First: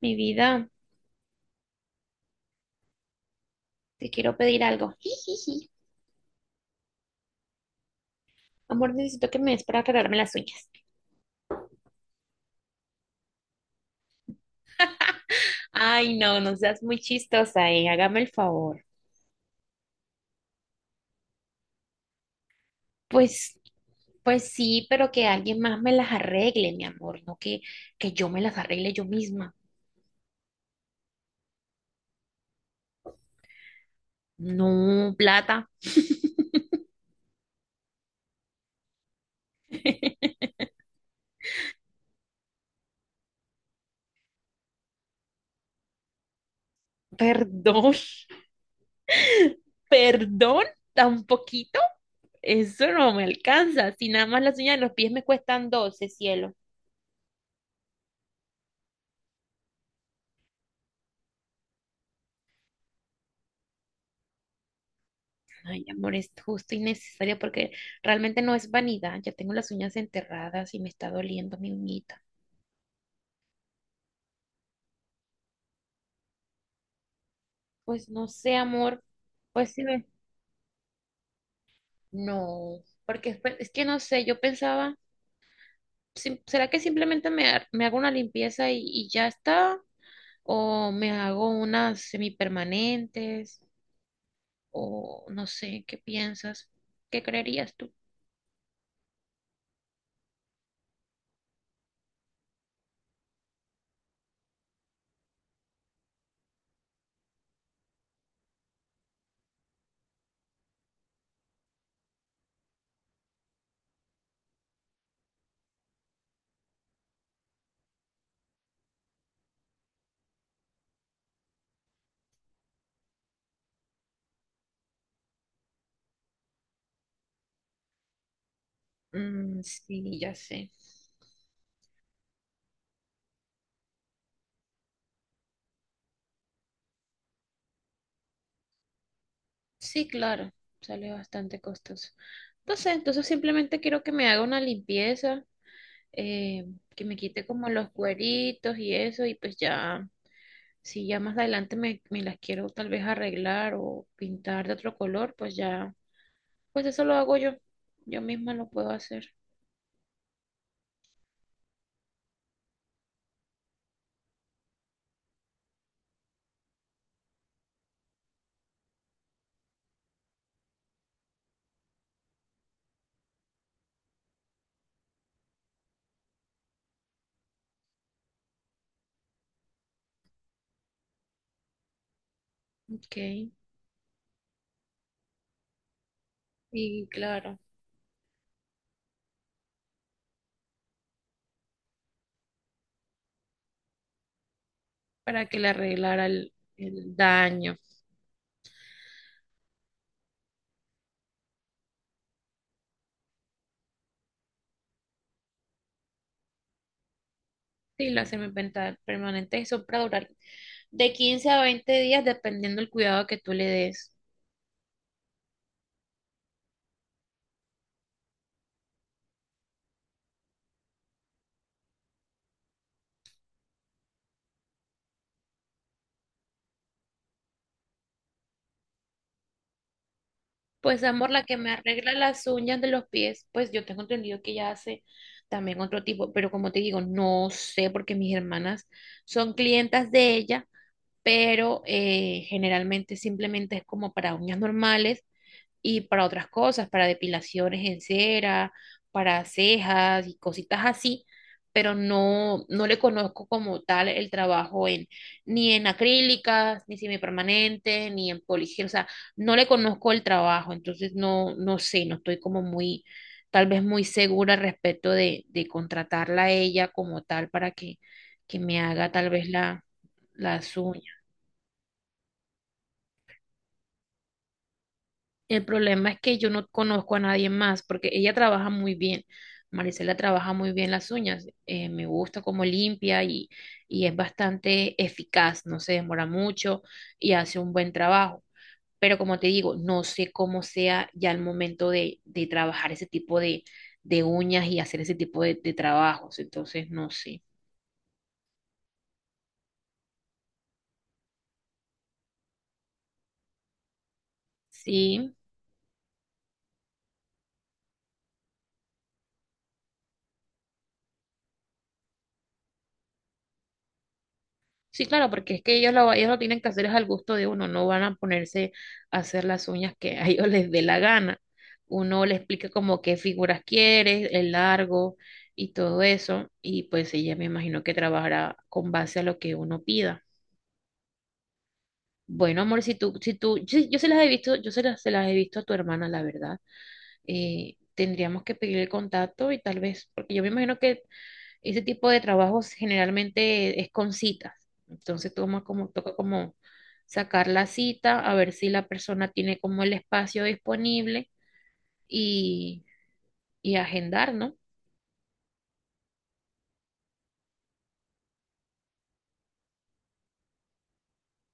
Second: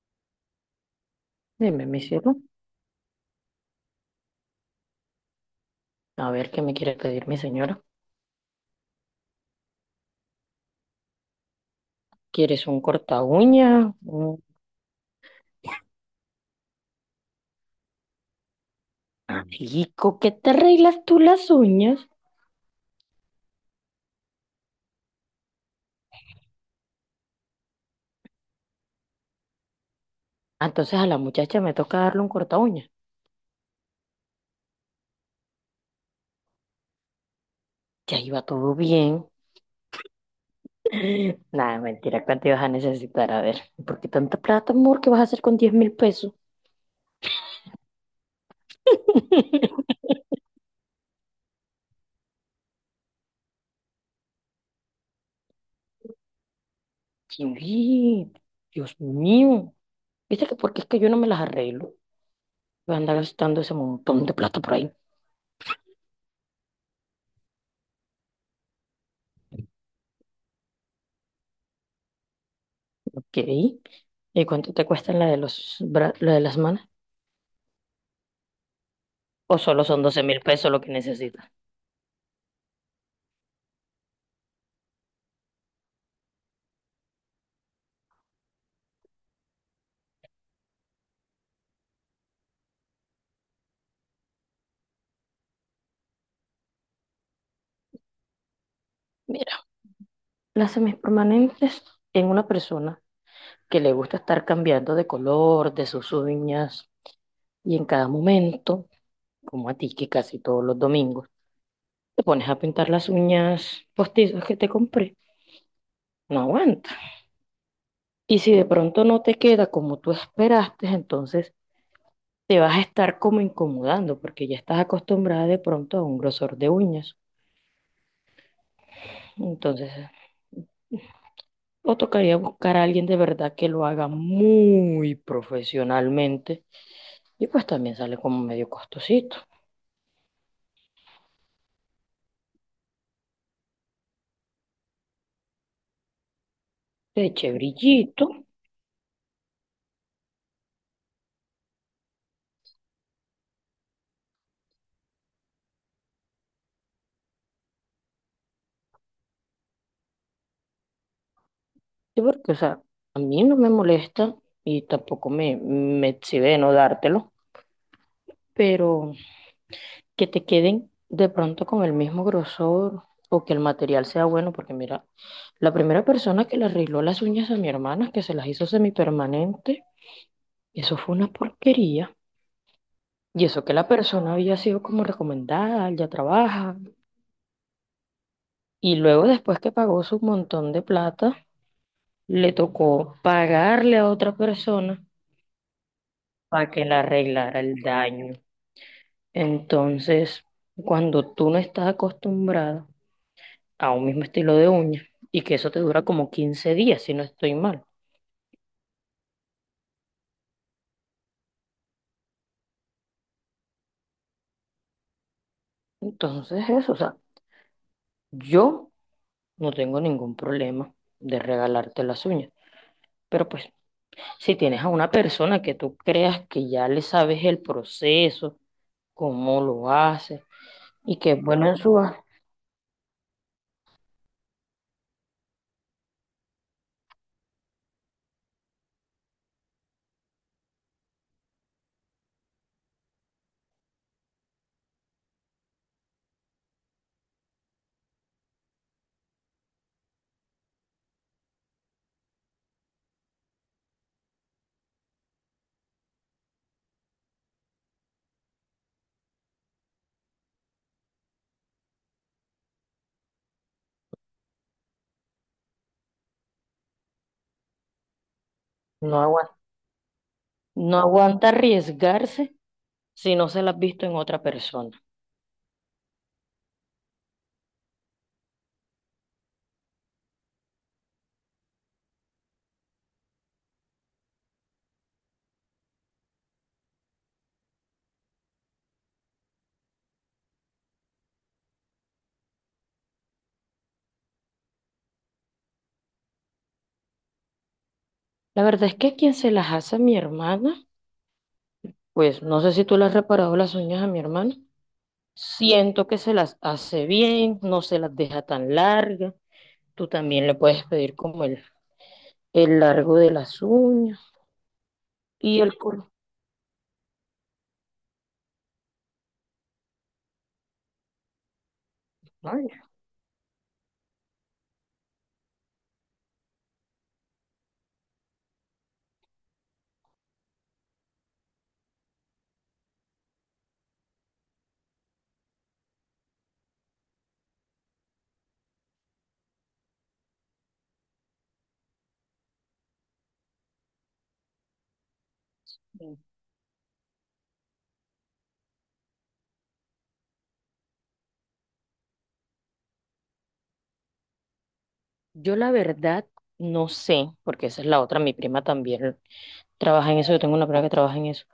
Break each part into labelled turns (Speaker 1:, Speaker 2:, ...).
Speaker 1: Mi vida,
Speaker 2: Dime, mi cielo,
Speaker 1: te quiero pedir algo. Jijiji.
Speaker 2: a ver qué me quiere pedir mi señora.
Speaker 1: Amor, necesito que me des para arreglarme las uñas.
Speaker 2: ¿Quieres un corta uña? ¿Un
Speaker 1: Ay, no, no seas muy chistosa, eh. Hágame el favor.
Speaker 2: amigo que te arreglas tú las uñas?
Speaker 1: Pues, pues sí, pero que alguien más me las arregle, mi amor, no que yo me las arregle yo misma.
Speaker 2: Ah, entonces a la muchacha me toca darle un corta uña.
Speaker 1: No, plata.
Speaker 2: Ya iba todo bien. Nada, mentira, ¿cuánto ibas a necesitar? A ver, ¿por qué tanta plata, amor? ¿Qué vas a hacer con 10.000 pesos?
Speaker 1: Perdón, perdón, tan poquito. Eso no me alcanza. Si nada más las uñas de los pies me cuestan 12, cielo.
Speaker 2: Sí, Dios mío. ¿Viste que porque es que yo no me las arreglo? Voy a andar gastando ese montón de plata por ahí.
Speaker 1: Ay, amor, es justo y necesario porque realmente no es vanidad. Ya tengo las uñas enterradas y me está doliendo mi uñita.
Speaker 2: Ok. ¿Y cuánto te cuesta la de los la de las manos?
Speaker 1: Pues no sé, amor.
Speaker 2: ¿O
Speaker 1: Pues sí,
Speaker 2: solo son
Speaker 1: ve.
Speaker 2: 12.000 pesos lo que necesitas?
Speaker 1: No, porque es que no sé, yo pensaba, ¿será que simplemente me hago una limpieza y ya está? ¿O me hago unas semipermanentes? ¿O no sé, qué piensas? ¿Qué creerías tú?
Speaker 2: Mira, las semipermanentes en una persona que le gusta estar cambiando de color de sus uñas, y en cada momento, como a ti, que casi todos los domingos te pones a pintar las uñas postizas que te compré, no aguanta. Y si de pronto no te queda como tú esperaste, entonces te vas a estar como incomodando porque ya estás acostumbrada de pronto a un grosor de uñas.
Speaker 1: Mm,
Speaker 2: Entonces
Speaker 1: sí, ya sé.
Speaker 2: o tocaría buscar a alguien de verdad que lo haga muy profesionalmente. Y pues también sale como medio costosito.
Speaker 1: Sí, claro, sale bastante costoso. Entonces simplemente quiero que me haga una limpieza, eh, que me
Speaker 2: Le
Speaker 1: quite
Speaker 2: eché
Speaker 1: como los
Speaker 2: brillito.
Speaker 1: cueritos y eso, y pues ya, si ya más adelante me las quiero tal vez arreglar o pintar de otro color, pues ya, pues eso lo hago yo, yo misma lo puedo hacer.
Speaker 2: Sí, porque, o sea, a mí no me molesta y tampoco me exhibe de no dártelo. Pero que te queden de pronto con el mismo grosor o que el material sea bueno. Porque mira, la primera persona que le arregló las uñas a mi hermana, que se las hizo semipermanente, eso fue una porquería.
Speaker 1: Ok,
Speaker 2: Y eso que la persona había sido como recomendada, ya trabaja.
Speaker 1: y claro,
Speaker 2: Y luego después que pagó su montón de plata, le tocó pagarle a otra persona
Speaker 1: para que le arreglara el,
Speaker 2: para que le
Speaker 1: el
Speaker 2: arreglara
Speaker 1: daño.
Speaker 2: el daño. Entonces, cuando tú no estás acostumbrada a un mismo estilo de uña, y que eso te dura como 15 días, si no estoy mal.
Speaker 1: Sí, la semipermanente eso para durar de 15 a 20 días dependiendo del cuidado que tú le des.
Speaker 2: Entonces, eso, o sea, yo no tengo ningún problema de regalarte las uñas, pero pues si tienes a una persona que tú creas que ya le sabes el proceso, cómo lo hace,
Speaker 1: Pues
Speaker 2: y
Speaker 1: amor,
Speaker 2: que es
Speaker 1: la que
Speaker 2: bueno
Speaker 1: me
Speaker 2: en su...
Speaker 1: arregla las uñas de los pies, pues yo tengo entendido que ella hace también otro tipo, pero como te digo, no sé porque mis hermanas son clientas de ella, pero generalmente simplemente es como para uñas normales y para otras cosas, para depilaciones en cera, para cejas y cositas así, pero no, no le conozco como tal el trabajo en, ni en acrílicas, ni semipermanente, ni en poligel, o sea, no le conozco el trabajo, entonces no, no sé, no estoy como muy, tal vez muy segura respecto de contratarla a ella como tal para que me haga
Speaker 2: No
Speaker 1: tal vez
Speaker 2: aguanta,
Speaker 1: la, la
Speaker 2: no aguanta arriesgarse si no se las has visto en otra persona.
Speaker 1: El problema es que yo no conozco a nadie más porque ella trabaja muy bien. Marisela trabaja muy bien las uñas. Me gusta cómo limpia y es bastante eficaz. No se demora mucho y hace un buen trabajo. Pero como te digo, no sé cómo sea ya el momento de trabajar ese tipo de uñas y hacer ese tipo de trabajos. Entonces, no sé.
Speaker 2: La verdad es que quien se las hace a mi hermana, pues no sé si tú le has reparado las uñas a mi hermana,
Speaker 1: Sí.
Speaker 2: siento que se las hace bien, no se las deja tan largas. Tú también le puedes pedir como el largo de las uñas
Speaker 1: Sí, claro, porque
Speaker 2: y
Speaker 1: es que
Speaker 2: el
Speaker 1: ellos
Speaker 2: color.
Speaker 1: lo, ellos lo tienen que hacer es al gusto de uno, no van a ponerse a hacer las uñas que a ellos les dé la gana. Uno le explica
Speaker 2: Ay,
Speaker 1: como qué figuras quiere, el largo y todo eso, y pues ella me imagino que trabajará con base a lo que uno pida. Bueno, amor, si tú, si tú, yo se las he visto, se las he visto a tu hermana, la verdad. Tendríamos que pedir el contacto y tal vez, porque yo me imagino que ese tipo de trabajos generalmente es con citas. Entonces toca como sacar la cita, a ver si la persona tiene como el espacio disponible y, y agendar, ¿no?
Speaker 2: yo la verdad no sé, porque esa es la otra, mi prima también trabaja en eso, yo tengo una prima que trabaja en eso.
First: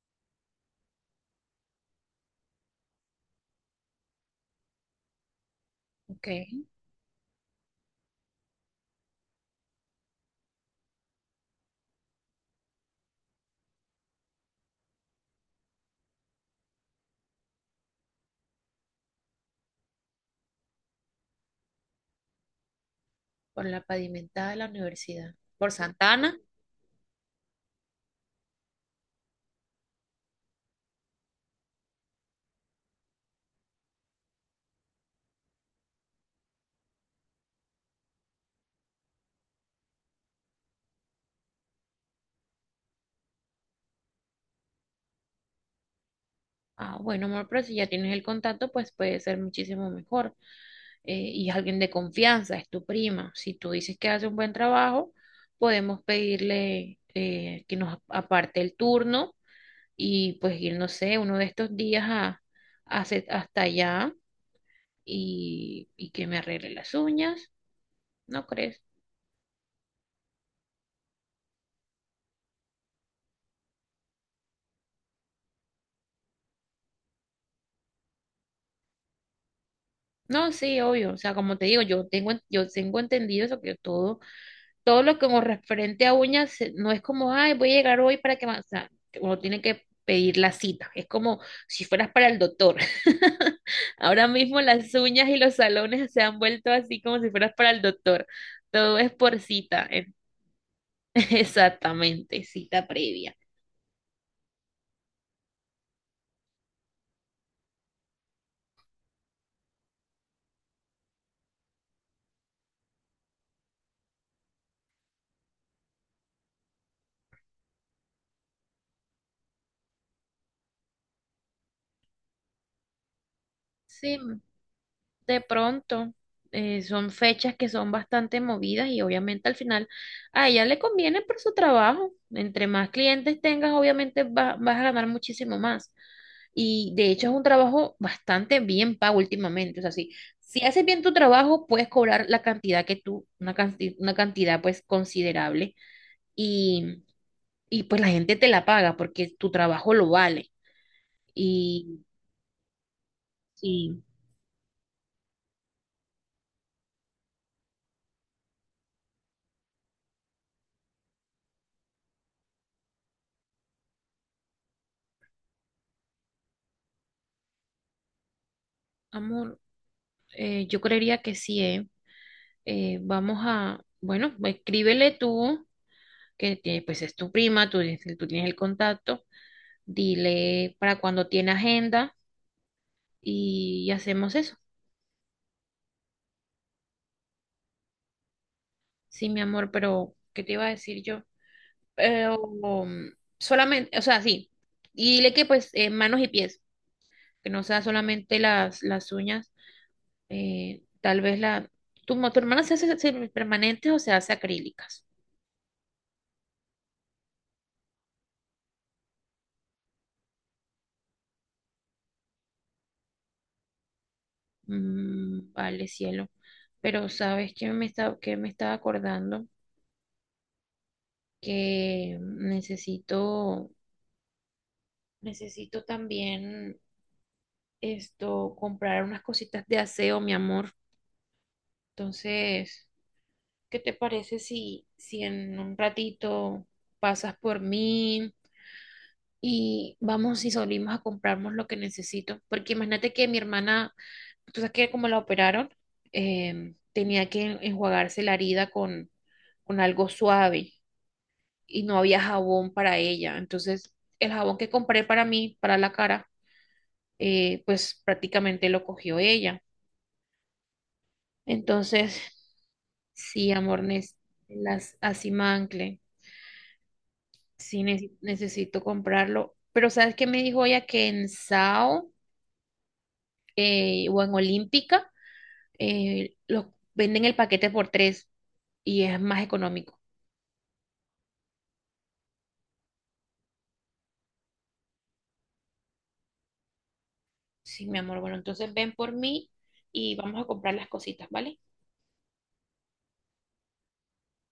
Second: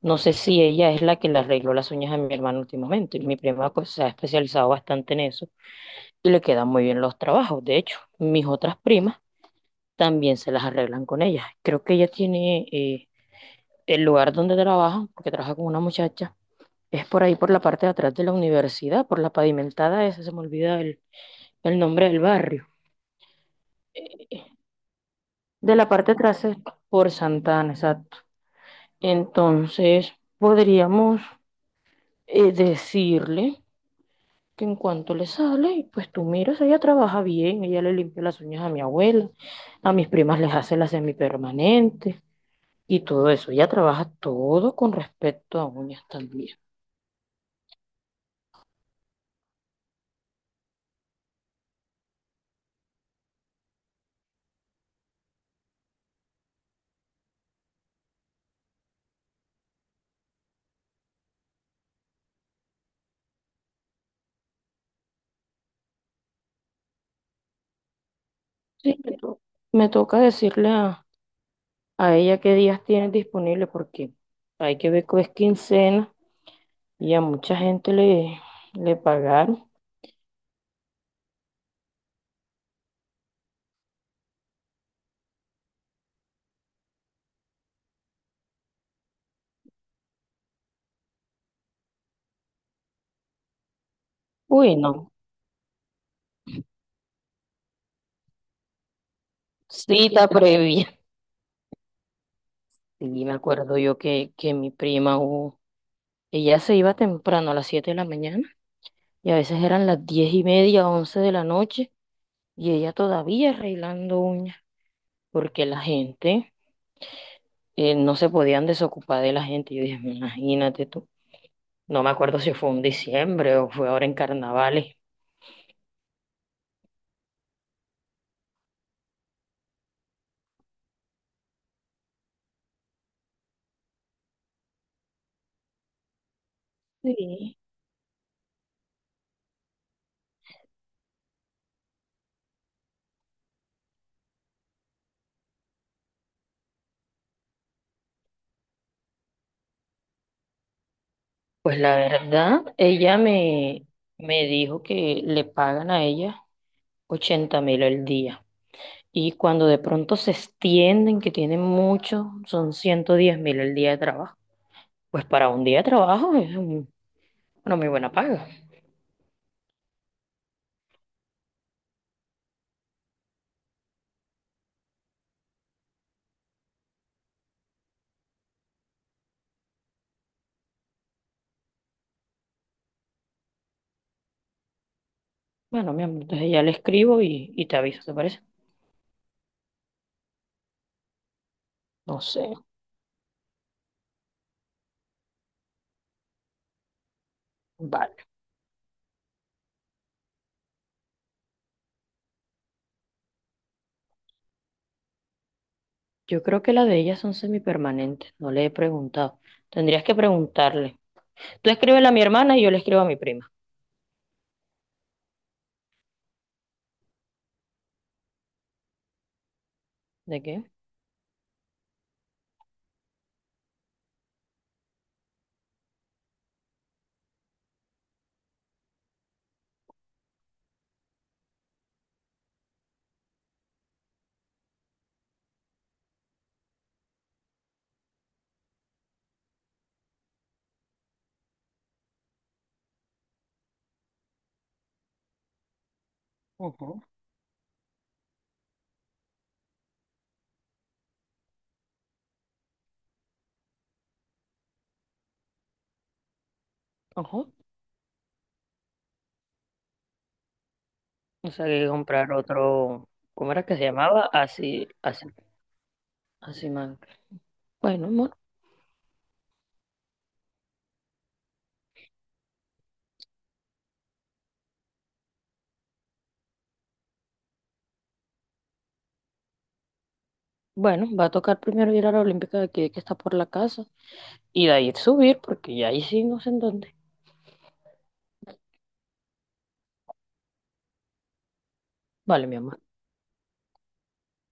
Speaker 2: No sé si ella es la que le arregló las uñas a mi hermano últimamente. Y mi prima, pues, se ha especializado bastante en eso
Speaker 1: Ok,
Speaker 2: y le quedan muy bien los trabajos. De hecho, mis otras primas también se las arreglan con ella. Creo que ella tiene el lugar donde trabaja, porque trabaja con una muchacha, es por ahí, por la parte de atrás de la universidad, por la pavimentada esa, se me olvida el nombre del barrio.
Speaker 1: por la
Speaker 2: eh,
Speaker 1: pavimentada de la universidad. Por
Speaker 2: De la parte de
Speaker 1: Santana.
Speaker 2: atrás es por Santana, exacto. Entonces, podríamos decirle que en cuanto le sale, pues tú miras, ella trabaja bien, ella le limpia las uñas a mi abuela, a mis primas les hace las semipermanentes y todo eso. Ella trabaja todo con respecto a uñas también.
Speaker 1: Ah, bueno, amor, pero si ya tienes el contacto, pues puede ser muchísimo mejor. Y es alguien de confianza, es tu prima. Si tú dices que hace un buen trabajo, podemos pedirle que nos aparte el turno y pues ir, no sé, uno de estos días a hasta allá y que me arregle las uñas, ¿no crees?
Speaker 2: Sí, me toca decirle a ella qué días tienes disponible porque hay que ver que es quincena y a mucha gente le pagaron.
Speaker 1: No, sí, obvio, o sea, como te digo, yo tengo entendido eso, que todo lo que con referente a uñas no es como, ay, voy a llegar hoy para que, me-". O sea, uno tiene que pedir la cita, es como si fueras para el doctor. Ahora mismo
Speaker 2: Uy,
Speaker 1: las
Speaker 2: no,
Speaker 1: uñas y los salones se han vuelto así como si fueras para el doctor. Todo es por cita,
Speaker 2: cita previa.
Speaker 1: exactamente, cita
Speaker 2: Y me
Speaker 1: previa.
Speaker 2: acuerdo yo que mi prima, ella se iba temprano a las 7 de la mañana y a veces eran las 10 y media, 11 de la noche y ella todavía arreglando uñas porque la gente no se podían desocupar de la gente. Yo dije, imagínate tú, no me acuerdo si fue en diciembre o fue ahora en
Speaker 1: Sí,
Speaker 2: carnavales.
Speaker 1: de pronto son fechas que son bastante movidas y obviamente al final a ella le conviene por su trabajo. Entre más clientes tengas, obviamente vas a ganar muchísimo más. Y de hecho es un
Speaker 2: Sí.
Speaker 1: trabajo bastante bien pago últimamente. O sea, si, si haces bien tu trabajo, puedes cobrar la cantidad que tú, una cantidad pues considerable y, y pues la gente te la paga porque tu trabajo lo vale.
Speaker 2: Pues la
Speaker 1: Y,
Speaker 2: verdad,
Speaker 1: y
Speaker 2: me dijo que le pagan a ella 80.000 el día. Y cuando de pronto se extienden, que tienen mucho, son 110.000 el día de trabajo. Pues para un día de trabajo es una muy buena paga.
Speaker 1: amor, yo creería que sí, ¿eh? Vamos a, bueno, escríbele tú, que pues es tu prima, tú tienes el contacto, dile para cuando tiene agenda y hacemos eso.
Speaker 2: Bueno, mi amor, entonces ya le escribo y te aviso, ¿te parece?
Speaker 1: Sí, mi amor, pero ¿qué te iba a decir yo?
Speaker 2: No
Speaker 1: Pero
Speaker 2: sé.
Speaker 1: solamente, o sea, sí, y dile que pues manos y pies, que no sea
Speaker 2: Vale.
Speaker 1: solamente las uñas, eh, tal vez la, tu hermana se hace permanentes o se hace acrílicas.
Speaker 2: Yo creo que la de ellas son semipermanentes, no le he preguntado. Tendrías que preguntarle. Tú escríbele a mi hermana y yo le escribo a mi prima.
Speaker 1: Mm, vale, cielo. Pero sabes que que me estaba acordando
Speaker 2: ¿De qué?
Speaker 1: que necesito también esto, comprar unas cositas de aseo, mi amor. Entonces, ¿qué te parece si en un ratito pasas por mí y vamos y salimos a comprarnos lo que necesito? Porque imagínate que mi hermana. Entonces, que como la operaron,
Speaker 2: Ajá.
Speaker 1: tenía que enjuagarse la herida con algo suave y no había jabón para ella. Entonces, el jabón que compré para mí, para la cara,
Speaker 2: Ajá.
Speaker 1: pues prácticamente lo cogió ella.
Speaker 2: O sea, que
Speaker 1: Entonces,
Speaker 2: comprar otro,
Speaker 1: sí,
Speaker 2: ¿cómo era que
Speaker 1: amor,
Speaker 2: se llamaba? Así,
Speaker 1: las
Speaker 2: así,
Speaker 1: Asimancle,
Speaker 2: así man.
Speaker 1: sí
Speaker 2: Bueno, amor.
Speaker 1: necesito comprarlo. Pero ¿sabes qué me dijo ella? Que en Sao o en Olímpica los venden el paquete por tres y es más económico.
Speaker 2: Bueno, va a tocar primero ir a la Olímpica de aquí, que está por la casa, y de ahí subir, porque ya ahí sí no sé en dónde.
Speaker 1: Sí, mi amor. Bueno, entonces ven por mí y vamos a comprar las cositas, ¿vale?
Speaker 2: Vale, mi amor.